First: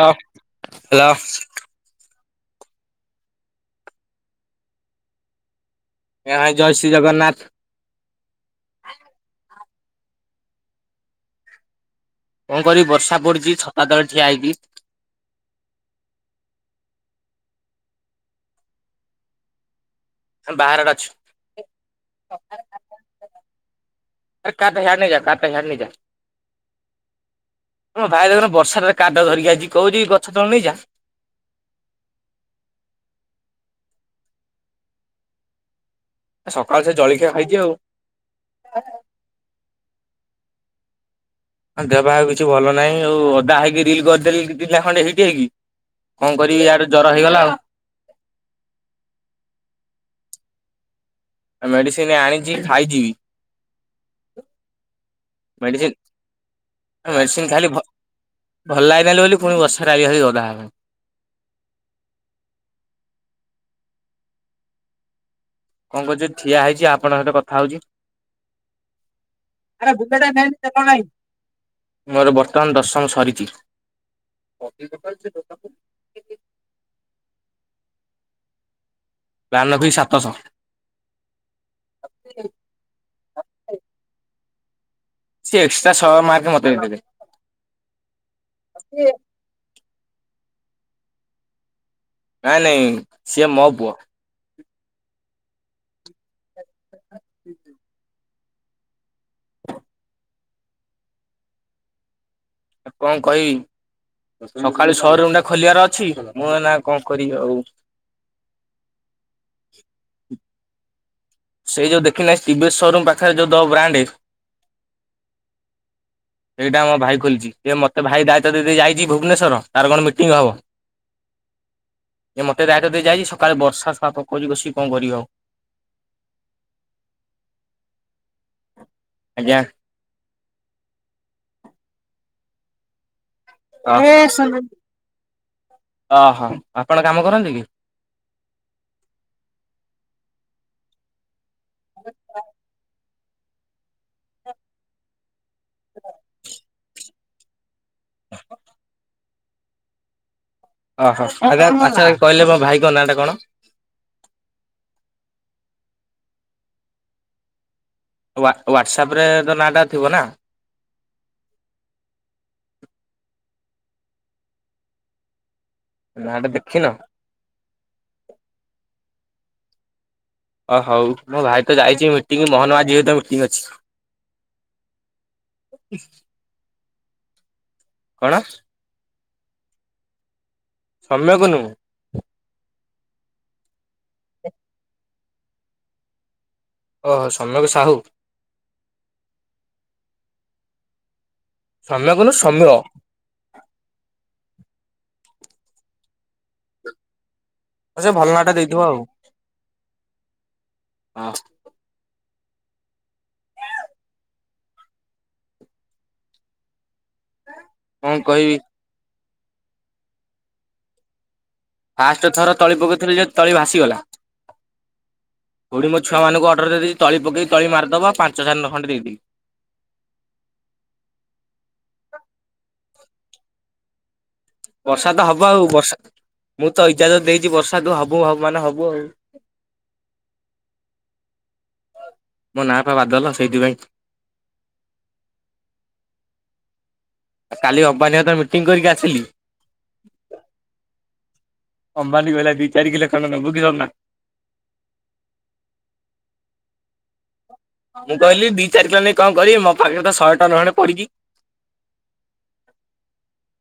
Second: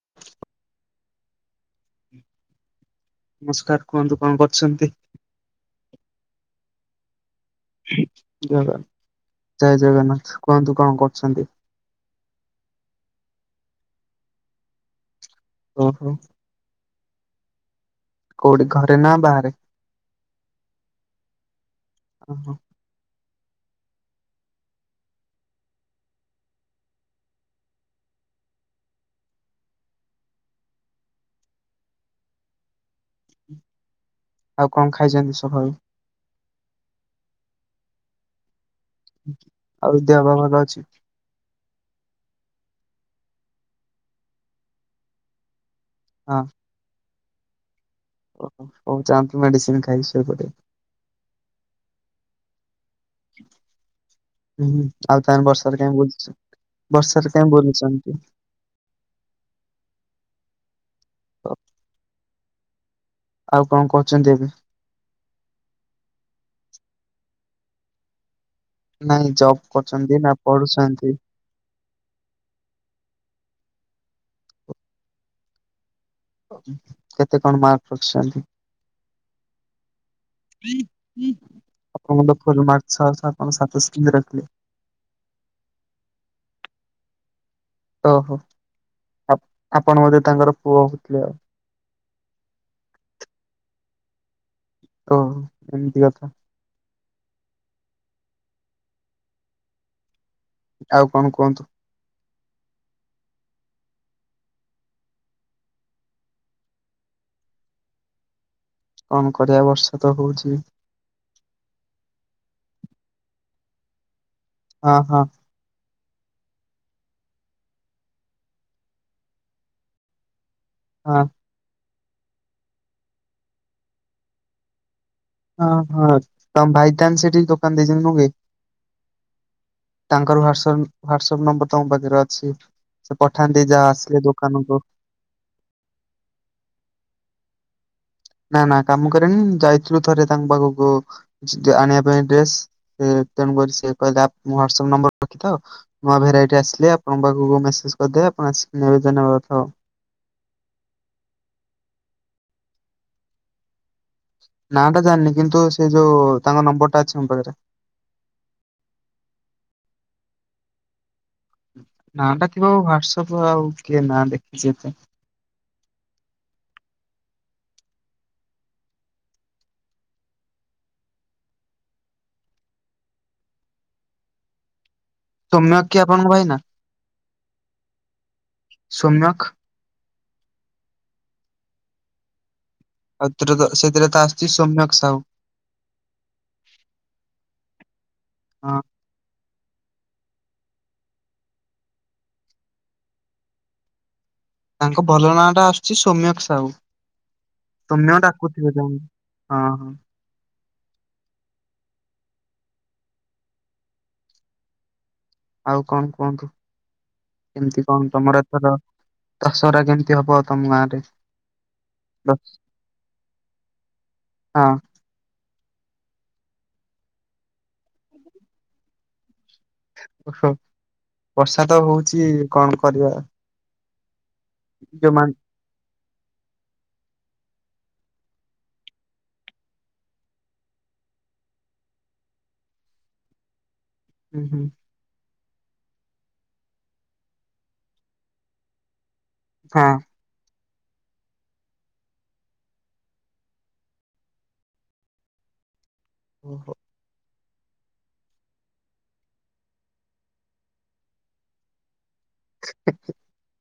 ହଁ ହେଲୋ। ନମସ୍କାର କୁହନ୍ତୁ କଣ କରୁଛନ୍ତି? ଏ ହାଏ ଜୟ ଶ୍ରୀ ଜଗନ୍ନାଥ। ଜଗନ୍ ଜୟ ଜଗନ୍ନାଥ କୁହନ୍ତୁ କଣ କରୁଛନ୍ତି? କଣ କରିବି ବର୍ଷା ପଡିଛି ଛତାତଳେ ଠିଆ ହେଇଚି। ଓ ହୋ। କୋଉଠି ଘରେ ନା ବାହାରେ। ବାହାରେ ଆଡେ ଅଛୁ। ଓ ହୋ। ଆରେ କାର ଟା ହିଏଡେ ନେଇଯା କାର ଟା ହିଆଡେ ନେଇଯା। ମୋ ଭାଇ ଦେଖୁନ ବର୍ଷା ଟାରେ କାର ଟାକୁ ଧରିକି ଆସିଚି। କହୁଛି ଗଛ ତଳେ ନେଇଯା। [inaudible] ହୁଁ। ଆଉ କଣ ଖାଇଛନ୍ତି ସଖାଳୁ? ସକାଳୁ ସେ ଜଳଖିଆ ଖାଇଛିି ଆଉ। ଆଉ ଦେହ ପା ଭଲ ଅଛି? ହ ଦେହ ବା କିଛି ଭଲ ନାହିଁ। ଆଉ ଓଦା ହେଇକି ରିଲ କରିଦେଲି ଦି ତିନି ଟା ଖଣ୍ଡେ ହିଟ୍ ହେଇକି। କଣ କରିବି ଇୟାଡୁ ଜର ହେଇଗଲା ଆଉ। ଓ ହ ହଉ ଯାଆନ୍ତୁ ମେଡିସନ୍ ଖାଇକି ସୋଇପଡ଼ିବେ। ମେଡିସିନ ଆଣିଛି ଖାଇଛି ବି। ହୁଁଁ ଆଉ ତାନେ ବର୍ଷା ରେ କାହିଁ ବୁଲୁଛୁ। ମେଡିସିନ ଖାଇଲି ଭ ଭଲ ଲାଗିଲାନି ବୋଲି। ପୁଣି ବର୍ଷାରେ ଆଇଲି ଭାଇ ଓଦା ହବାପାଇଁ। ହଁ। ଆଉ କଣ କରହୁଛନ୍ତି ଏବେ? କଣ କରୁଛୁ ଠିଆ ହେଇଛି ଆପଣଙ୍କ ସହିତ କଥା ହଉଛି। ନାଇଁ ଜବ୍ କରୁଛନ୍ତି ନା ପଢୁଛନ୍ତି।? ମୋର ବର୍ତ୍ତମାନ୍ ଦଶମ ସରିଛି। କେତେ କଣ ମାର୍କ ରଖିଛନ୍ତି? ଲାଲ ଅଫି [unintelligible] ସେି ଏକ୍ସଟ୍ରା [unintelligible] ମାର୍କ ମତେ ଦେଇଦେବେ ଓହୋ ଆପଣ ବୋଧେ ତାଙ୍କର ପୁଅ ହଉଥିଲେ ଆଉ ନାଇଁ ନାଇଁ ସିଏ ମୋ ପୁଅ। ଓ [unintelligible] [inaudible] [inaudible] ଆଉ କଣ କୁହନ୍ତୁ ଆ କଣ କହିବି। ସକାଳେ ସୋରୁମ ଟା ଖୋଲିବାର ଅଛି, ମୁଁ ନା କଣ କରିବି ଆଉ। କଣ କରିବା ବର୍ଷା ତ ହଉଛି ସେ ଯୋଉ ଦେଖିନାହିଁ ଶିବେ ଶୋରୁମ୍ ପାଖରେ ଯଉଁ ଦ ବ୍ରାଣ୍ଡ [unintelligible] ହଁ ହଁ ସେଇଟା ମୋ ଭାଇ ଖୋଲିଛି ସେଏ ମୋତେ ଭାଇ ଦାୟିତ୍ୱ ଦେଇଦ ଯାଇଛି ଭୁବନେଶ୍ୱଵର ତାର କଣ ମିଟିଂ ହବ। ହଁ ଏ ମୋତେ ଦାୟିତ୍ୱ ଦେଇ ଯାଇଛି ସକାଳେ ବର୍ଷା ସା ପକ ବଷିକି କଣ କରିବି ଆଉ ହଁ ହଁ ତ ଭାଇ ତା ସେ ଦୋକାନ ଦେଇଛନ୍ତି ଆଜ୍ଞା। ତାଙ୍କର ହ୍ୟ। ଟସପ ହ୍ୟାଟସପ ନମ୍ବର ତ ମୋ ପାଖରେ ଅଛି। ପଠାନ୍ତି ଯାହା ଆସିଲେ ଦୋକାନକୁ ଓହୋ ଆପଣ କାମ କରନ୍ତି କି ନା ନା କାମ କରେନି ଯାଇଥିଲୁ ଥରେ ତାଙ୍କ ପାଖକୁ ଆଣିବା ପାଇଁ ଡ୍ରେସ ତେଣୁ କରି ସେ କହିଲା ହାଟସପ ନମ୍ବର ରଖି ନୂଆ ଭେରାଇଟି ଆସିଲେ ଆପଣଙ୍କ ପାଖକୁ ମେସେଜ ସଧ ଆପଣ ନବେଦନବାଥାଉ [inaudible] ଓହୋ ଆା ପାଛ କହିଲେ ମୋ ଭାଇଙ୍କ ନାଁ ଟା କଣ ନା ଟା ଜାଣିନି କିନ୍ତୁ ସେ ଯୋଉ ତାଙ୍କ ନମ୍ବର ଟା ଅଛି ମୋ ପାଖରେ। ହ୍ଵାଟସପରେ ତ ନାଟା ଥିବ ନା। ନା ଟା ଥିବ ହାଟସପ ଆଉ କିଏ ନା ଦେଖି ଏତେ, ନାଟା ଦେଖିନ? ଓ ହଉ ମୋ ଭାଇ ତ ଯାଇଛି ମିଟିଂ ମୋହନ ମାଝି ସହିତ ମିଟିଙ୍ଗ ଅଛି ସୋମ୍ୟକ୍ କି ଆପଣଙ୍କ ଭାଇ ନା? କଣ? ସୋମ୍ୟକ୍? ସମ୍ୟକ ନୁହେଁ ଆଉଥିରେ ତ ସେଥିରେ ତ ଆସିଛି ସୋମ୍ୟକ ସାହୁ। ଓହୋ ସମ୍ୟକ୍ ସାହୁ? ହଁ ସମମ୍ୟକ୍ ନୁ ସୋମ୍ୟ ତାଙ୍କ ଭଲ ନାଁ ଟା ଆସୁଛି ସୌମ୍ୟକ ସାହୁ। ସେ ସୌମ୍ୟ ଭଲ ନାଁଟା ଡାକୁଥିବେ ଦେଇଥିବ ଆଉ ତାଙ୍କୁ ହଁ ହଁ ହଁ ଆଉ କଣ କୁହନ୍ତୁ କେମିତି କଣ ତମର ଏଥର ଦଶହରା କେମିତି ହବ ତମ ଗାଁରେ? ଫାଷ୍ଟ ଦ ଥର ତଳି ପକଥିଲି ଯେ ତଳି ଭାସିଗଲା, ହଁ। ହଉଠି ମୋ ଛୁଆଙ୍କୁ ଅର୍ର ଦେଇଛି ତ ପକ ତଳି ମାରିଦବା ପାଞ୍ଚ ଧାନ ଖଣ୍ଡେ ଦେଇଦବି ଓହୋ ବର୍ଷା ତ ହଉଛି କଣ କରିବା ବର୍ଷା ତ ଯୋଉମାନେ ହବ ଆଉ ବର୍ଷା ମୁଁ ତ ଇଜାଜତ ଦେଇଛି ବର୍ଷାକୁୁ ହବୁ ହବ ମାନେ ହବୁ ଆଉ [inaudible] ମୋ ନାଁ ପା ବାଦଲ ସେଇଥିପାଇଁ ହୁଁ ହୁଁ। ଆଉ କାଲି ଅମ୍ବାନୀ ହତରେ ମିଟିଂ କରିକି ଆସିଲି। ହଁ। ଅମ୍ବାନୀ କହିଲା ଦି ଚାରି କିଲୋ ଖଣ୍ଡେ ନବୁ କିି ସୁନା? [inaudible] [inaudible] ମୁଁ କହିଲି ଦି ଚାରି କିଲୋ ନେଇକି କଣ କରିବି ମୋ ପାଖରେ ତ ଶହେ ଟନ୍ ଖଣ୍ଡେ ପଡିଛି। [unintelligible]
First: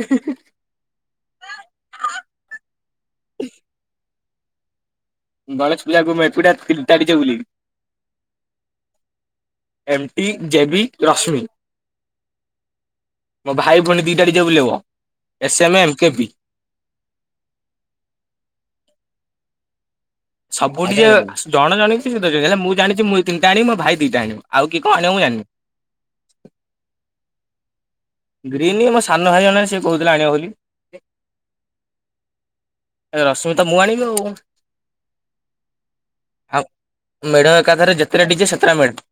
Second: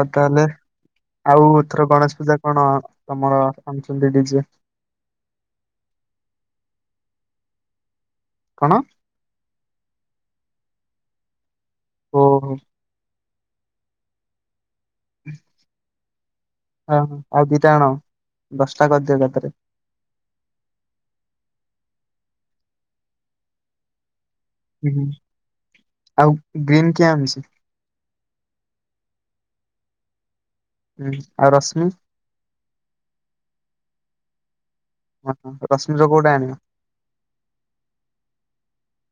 ଆଉ ତାହେଲେ ଆଉ ଏଥର ଗଣେଶ ପୂଜା କଣ ତମର ଆଣୁଛନ୍ତି ଡିଜେ? ଗଣେଶ ପୂଜାକୁ ମୁଁ ଏକୁଟିଆ ତିନିଟା ଡିଯେ ବୁଲି କଣ? ଏମ୍ ଟି ଜେ ବି ରଶ୍ମି ଓହୋ। ମୋ ଭାଇ ଭଉଣୀ ଦିଟା ଡି ଜେ ବୁଲିବ S M A M K P ହଁ ଆଉ ଦିଟା ଆଣ ଦଶଟା କରିଦିଅ ଏକାଥରେ ସବୁ ଟିକେ ଜଣ ଜଣ ଜଣ ହେଲେ ମୁଁ ଜାଣିଛି ମୁଁ ତିନିଟା ଆଣି ମୋ ଭାଇ ଦିଟା ଆଣିବ। ଆଉ କିଏ କଣ ହୁଁ ଆଣିବ ମୁଁ ଜାଣିନି। ଆଉ ଗ୍ରୀନ୍ କିଏ ଆଣିଛି? ଗ୍ରୀନ୍ ମ -ମ ସାନ ଭାଇ ଜଣ ସେ କହୁଥିଲା ଆଣିବ ବୋଲି ହୁଁ ଆଉ ରଶ୍ମି ରଶ୍ମିତା ମୁଁ ଆଣିବି ଆଉ ହଁ ରଶ୍ମିର କୋଉଟା ଆଣିବ? ହ ମେଢ଼ ଏକାଥରେ ଯେତେଟା ଡି ଜେ ସେତେଟା ମେଢ଼।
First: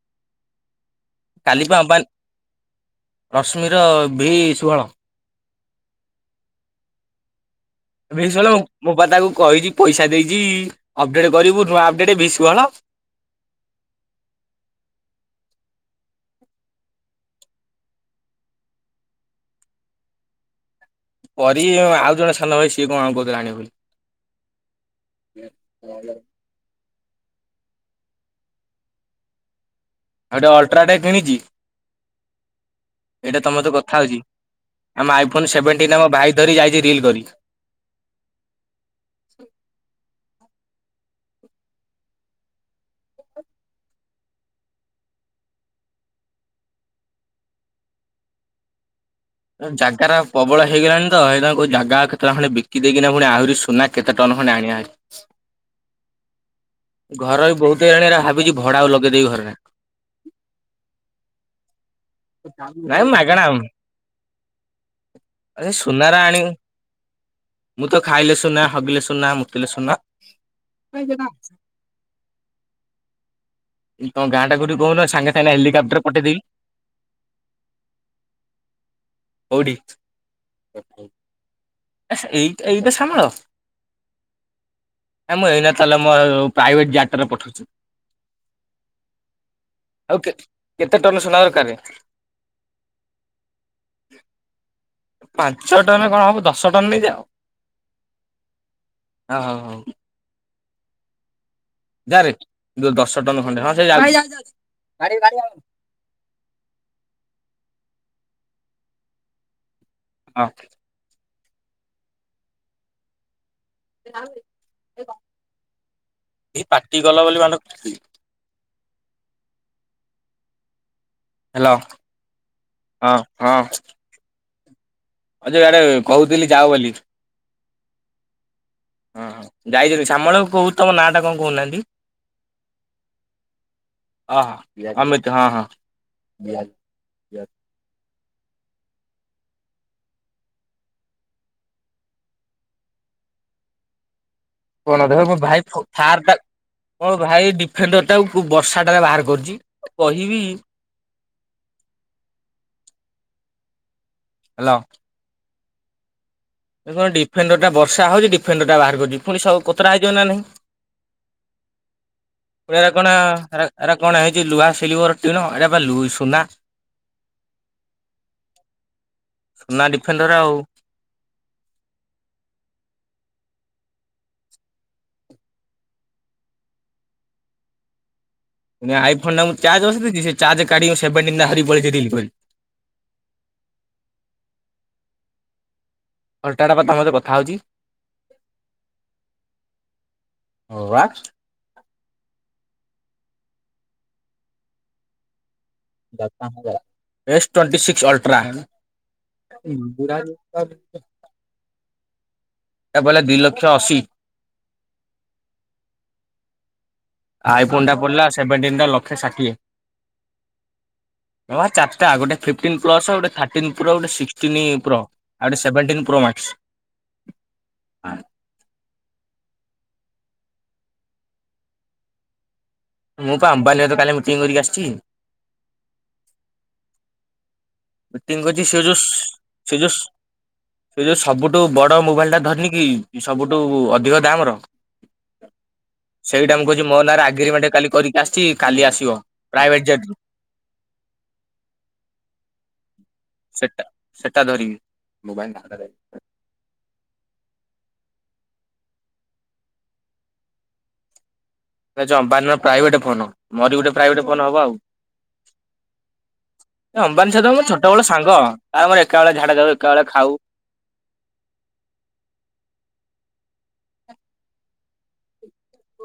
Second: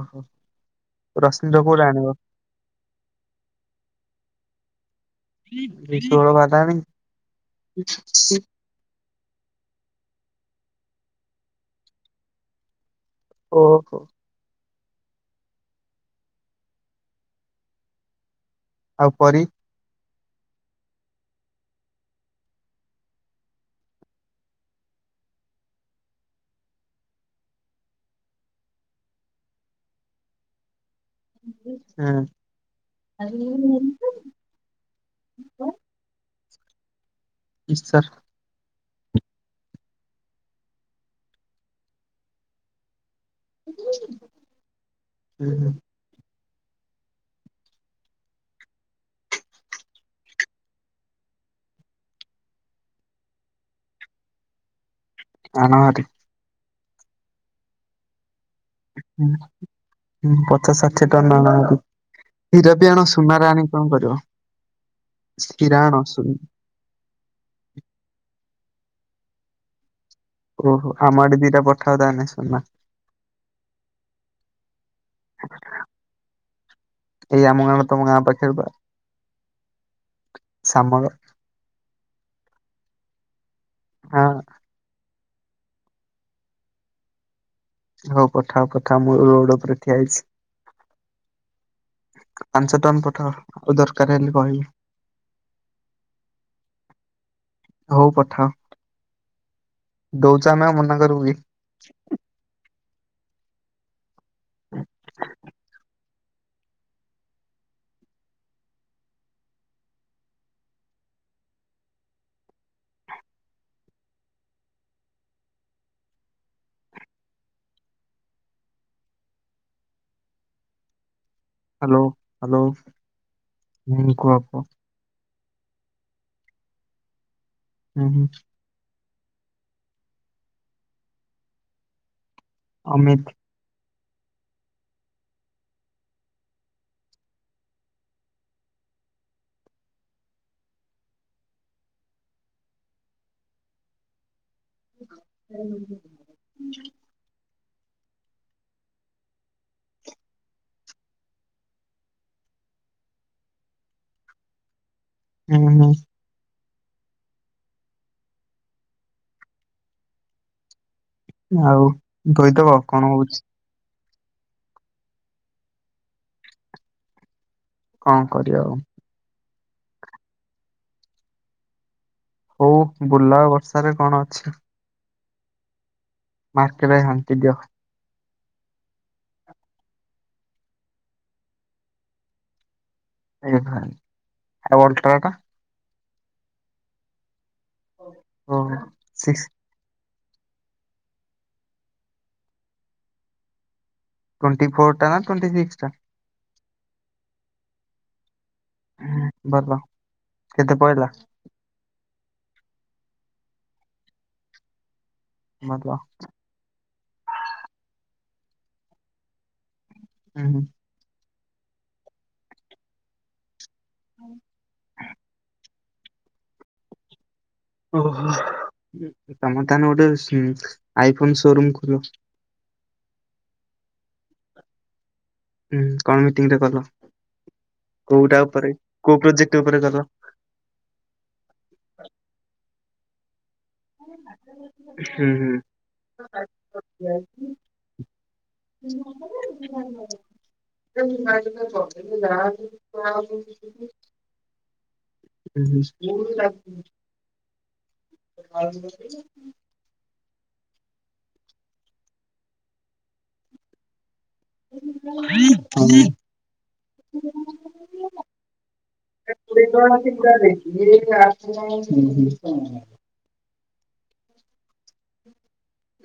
ଓହୋ ରଶ୍ମିର କାଲି ପା କଉରା ଅମ୍ବାନୀ ଆଣିବ? ରଶ୍ମିର ଭି ସୁହଳ ରିଶୋଡ ବାଦନୀ ଭି ସୋଲୋ ମୁଁ ପା ତାକୁ କହିଛି ପଇସା ଦେଇଛି। ଛି ଆପଡେଟ କରିବୁ ନୂଆ ଅପଡେଟ ଭି ଷୋହଳ। ଓହୋ। ଆଉ ପରୀ? ପରୀ ଆଉ ଜଣେ ସାନ ଭାଇ ସିଏ କଣ କହୁଥିଲେ ଆଣିବ ବୋଲି। [unintelligible] ଏଇଟା ଅଲଟ୍ରାଟେକ୍। ହା। ଏଇଟା ତମତେ କଥା ହଉଛି ଆମ ଆଇଫୋନ ସେଭେଣ୍ଟିନ ଆମ ଭାଇ ଧରି ଯାଇଛି ରିଲ କରି। କି ସାର୍ [unintelligible] ହୁଁ ହୁଁ। ଜାଗାରା ପ୍ରବଳ ହେଇଗଲାଣି ତ ଏଇ ଜାଗା କେତେଟା ଖଣ୍ଡେ ବିକି ଦେଇକିନା ପୁଣି ଆହୁରି ସୁନା କେତେ ଟଙ୍କ ଖଡେ ଆଣିବା ଆଣ ହାରି ଘର ବି ବହୁତ ହେଇଲାଣି ଭାବିଛି ଭଡା ଆଉ ଲଗେଇଦେବି ଘରଟା ହଁ ପଚାଶ ଷାଠିଏ ଟନ ଆଣ ହୀରା ବିି ଆଣ ନାଇଁ ମାଗଣା ସୁନାର ଆଣି କଣ କରିବ? ଆରେ ହୀରା ଆଣ ସୁନାରା ସୁନା ଆଣିବୁ ମୁଁ ତ ଖାଇଲେ ସୁନା, ହଗିଲେ ସୁନା, ମୁତିଲେ ସୁନା ଓହୋ ଆମ ଆଡ଼େ ଦିଇଟା ପଠାଅ ତାହେଲେ ସୁନା। ତମ ଗାଁଟା କୋଉଠି କହୁନ ସାଙ୍ଗେ ସାଙ୍ଗେ ହେଲିକପ୍ଟର ରେ ପଠେଇଦେବି। ଏଇ ଆମ ଗାଁ ତମ ଗାଁ ପାଖରେ ପା କୋଉଠି? ସାମର ଏଇ ଏଇଟା ସାମର ହଁ। ନାଁ ମୁଁ ଏଇନା ତାହେଲେ ମୋ ପ୍ରାଇଭେଟ ଜାଟରେ ପଠଉଛି। ହଉ ପଠାଅ ପଠାଅ ମୁଁ ରୋଡ଼ ଉପରେ ଠିଅ ଆଉ ହେଇଛି। କେ କେତେ ଟନ ସୁନା ଦରକାର? ପାଞ୍ଚ ଟନ ପଠ ଆଉ ଦରକାର ହେଲେ କହିବୁ ପାଞ୍ଚ ଟନରେ କଣ ହବ ଦଶ ଟନ ନେଇ ଯାଅ। ହଉ ପଠାଅ। ହଁ ହଉ ହଉ। ଦଉଛୁ ଆମେ ଆଉ ମନା କରି ବୁ କି? ଯାରେ ଦଶ ଟନ ଖଣ୍ଡେ ହଁ ସେ ଆ ଏ ପାଟି କଲା ବୋଲି ମ ହ୍ୟାଲୋ ହ୍ୟାଲୋ ହଁ ହଁ କୁହ କୁହ? ଅ ଯେ ଗଡେ କହୁଥିଲି ଯାଅ ବୋଲି। ହୁଁ ହୁଁ। ହ ଯାଇଛନ୍ତି ଶ୍ୟାମଳ କହୁ ତମ ନା ଟା କଣ କହୁନାହାନ୍ତି? ଅମିତ ହଁ ହଁ ଅମିତ ହଁ ହଁ। କ ଦେ ଭାଇ ର୍ଟା ହ ଭାଇଡି ଫେଣ୍ଡ ଟାଉ ବର୍ଷାଟାରେ ବାହାର କରୁଛି କହିବି ହ୍ୟାଲୋ! ହୁଁ ହଁ। କଣ ଡିଫେଣ୍ଡର ଟା ବର୍ଷା ହଉଛି ଡିଫେଣ୍ଡର ଟା ବାହାର କରୁଛି, ପୁଣି ସବୁ କତରା ହେଇଯିବ ନା ନାହିଁ। ହଉ। ପ ର କଣ [unintelligible] କଣ ହେଇଛି ଲୁହା ସିଲଭରଟି ନ ଏଇ ବା ଲୁଇ ସୁନା କଣ କରିବା ଆଉ। ସୁନା ଡିଫେଣ୍ଡର ଆଉ। ହଉ ବୁଲାବ ବର୍ଷାରେ କଣ ଅଛି? ମାର୍କେଟ ଘା ନଟି ଦିଅ ଆଇ ଫୋନ ଟା ଚାର୍ଜ ବସି ଦେଇଛି ସେ ଚାର୍ଜ କାଢି ସେଭେଣ୍ଟିଁ ଟା ଧରି କି ପଳେଇଛି ରିଅଲ କରି ଆୱଲ ଟ ର ଟା ଅଲଟା ଟା ବା ତମ କଥା ହଉଛି। ଓ ସିକସ ହ ବା ଟ୍ୱଣ୍ଟି ଫୋର୍ଟ ଟ ନା ଟ୍ୱଟିିକ୍ସ ଯ ଏସ୍ ଟ୍ୱଟି ସିକ୍ସ ଅଲଟ୍ରା ହଁ ଭଲ ପୁର ଦ କେତେ ପଇଲା [unintelligible] ଏବେଲେ ଦୁଇ ଲକ୍ଷ ଅଶୀ ମଜା ଆସୁଛି। ଆଇ ଫୋନ୍ ଟା ପଡିଲା ସେଭେଣ୍ଟିନା ଲକ୍ଷେ ଷାଠିଏ ହୁଁ ହୁଁ। ଚାରିଟା ଗୋଟେ ଫିଫ୍ଟିନ ପ୍ଲସ ଗୋଟେ ଥିର୍ଟିଁ ନ ପ୍ରା ସେଭେଣ୍ଟଟିନ୍ ପ୍ରୋମ୍ୟାକ୍ସ ଓହୋ। ତମ ତାନେ ଗୋଟେ ଆଇ ଫୋନ ଶୋରୁମ୍ ଖୋଲ ମୁଁ ପା ଆମ୍ବାନୀ ସହିତ କାଲି ମିଟିଂ କରିକି ଆସିଚି। ହୁଁ କଣ ମିଟିଂ ରେ କଲ? କୋଉଟା ମିଟିଂ କରଚି ଉପରେ ସେ ଯୋଉ ସୁ କୋଉ ପ୍ରୋଜେକ୍ଟ ସେ ଉପରେ ଯୋଉ ସୁ କଲ ସେ ଯୋଉ ସବୁଠୁ ବଡ ମୋବାଇଲ ଟା ଧରିନି କି ସବୁଠୁ ଅଧିକ ଦାମ ର। ହୁଁ ହୁଁ ସେଇଟା ମୁଁ କହିଚି ମୋ ନାଁରେ ଆଗ୍ରିମେଣ୍ଟ କାଲି କରିକି ଆସିଚି କାଲି ଆସିବ ପ୍ରାଇଭେଟ ଜେଟରୁ। [unintelligible] କରିଦେଲି ଯାହା ସେଟା [unintelligible] ସେଟା ଧରିବି। ମୋବାଇଲ ହୁଁ ହୁଁ ମୂଳୁରୁ [unintelligible] [unintelligible] ଜମା ନୁହେଁ ପ୍ରାଇଭେଟ୍ ରେ ଫୋନ୍ ମୋର ବି ଗୋଟେ ପ୍ରାଇଭେଟ୍ ହଁ। ଅମ୍ବାନୀ ସହିତ ମୋର ର ଛୋଟ ବେଳ ର ସାଙ୍ଗ ଆ ଆମର ଏକା ବେଳେ ଝାଡା ଯାଉ ଏକା ବେଳେ ଖାଉ। ହୁଁ ହୁଁ। [inaudible]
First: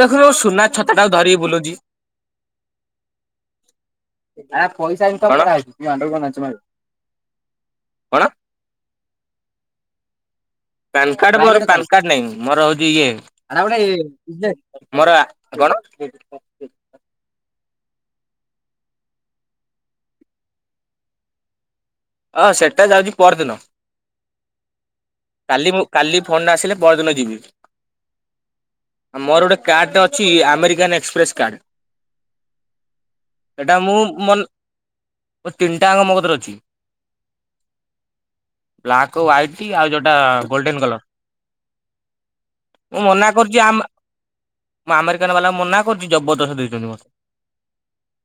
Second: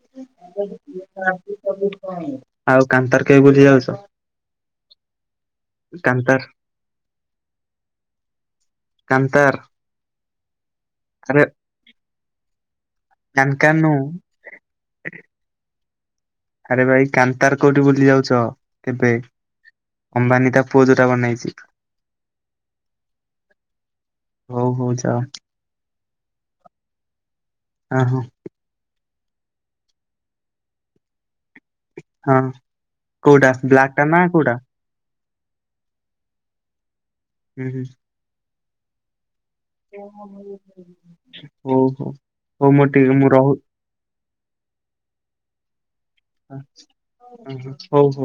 ଦେଖୁନୁ ମୋ ସୁନା ଛତାଟାକୁ ଧରିକି ବୁଲୁଛି। ଆଉ କାନ୍ତର କେବେ ବୁଲି ଯାଉଚ? [unintelligible] କାନ୍ତର। ପାନ କାର୍ଡ ମୋର ପାନ କାର୍ଡ ନାଇଁ ମୋର ହେଉ ଏଇ ଇଏ ଏଇଟା ଗୋଟେ କାନକାନ ନୁ ଏଇ ଇଏ ମୋର ଆ କଣ? ଆରେ ଭାଇ କାନ୍ତାର କୋଉଠି ବୁଲି ଯାଉଛ କେବେ ଅମ୍ବାନୀ ତା ପୁଅ ଯୋଉଟା ବନେଇଛି? ଅ ସେଟା ଯାଉଛି ପରଦିନ ହଉ ହଉ ଯାଅ କାଲି ମୁଁ କାଲି ଫୋନ୍ ଆସିଲେ ପରଦିନ ଯିବି। ଅ ହଁ। ମୋର ଗୋଟେ କାର୍ଡ଼ଟେ ଅଛି ଆମେରିକାନ୍ ଏକ୍ସପ୍ରେସ୍ କାର୍ଡ଼। ହଁ କୋଉଟା ବ୍ଲାକ୍ ଟା ନା କୋଉଟା? ଓ ତିନିଟା ଅଙ୍କ ମୋ କତିରେ ଅଛି। ହୁଁ ହୁଁ। ବ୍ଲାକ୍ ଓ୍ଇଟି ହଉ ହଉ ହଉ ମୋର ଟିକେ ମନା ମୁଁ ରହୁ କରୁଛି ଆମ ମୁଁ ଆମେରିକାନ ବାଲା କୁ ମନା କରୁଛି ଜବରଦସ୍ତ ଦେଇଛନ୍ତି ମତେ। ହଉ ହଉ।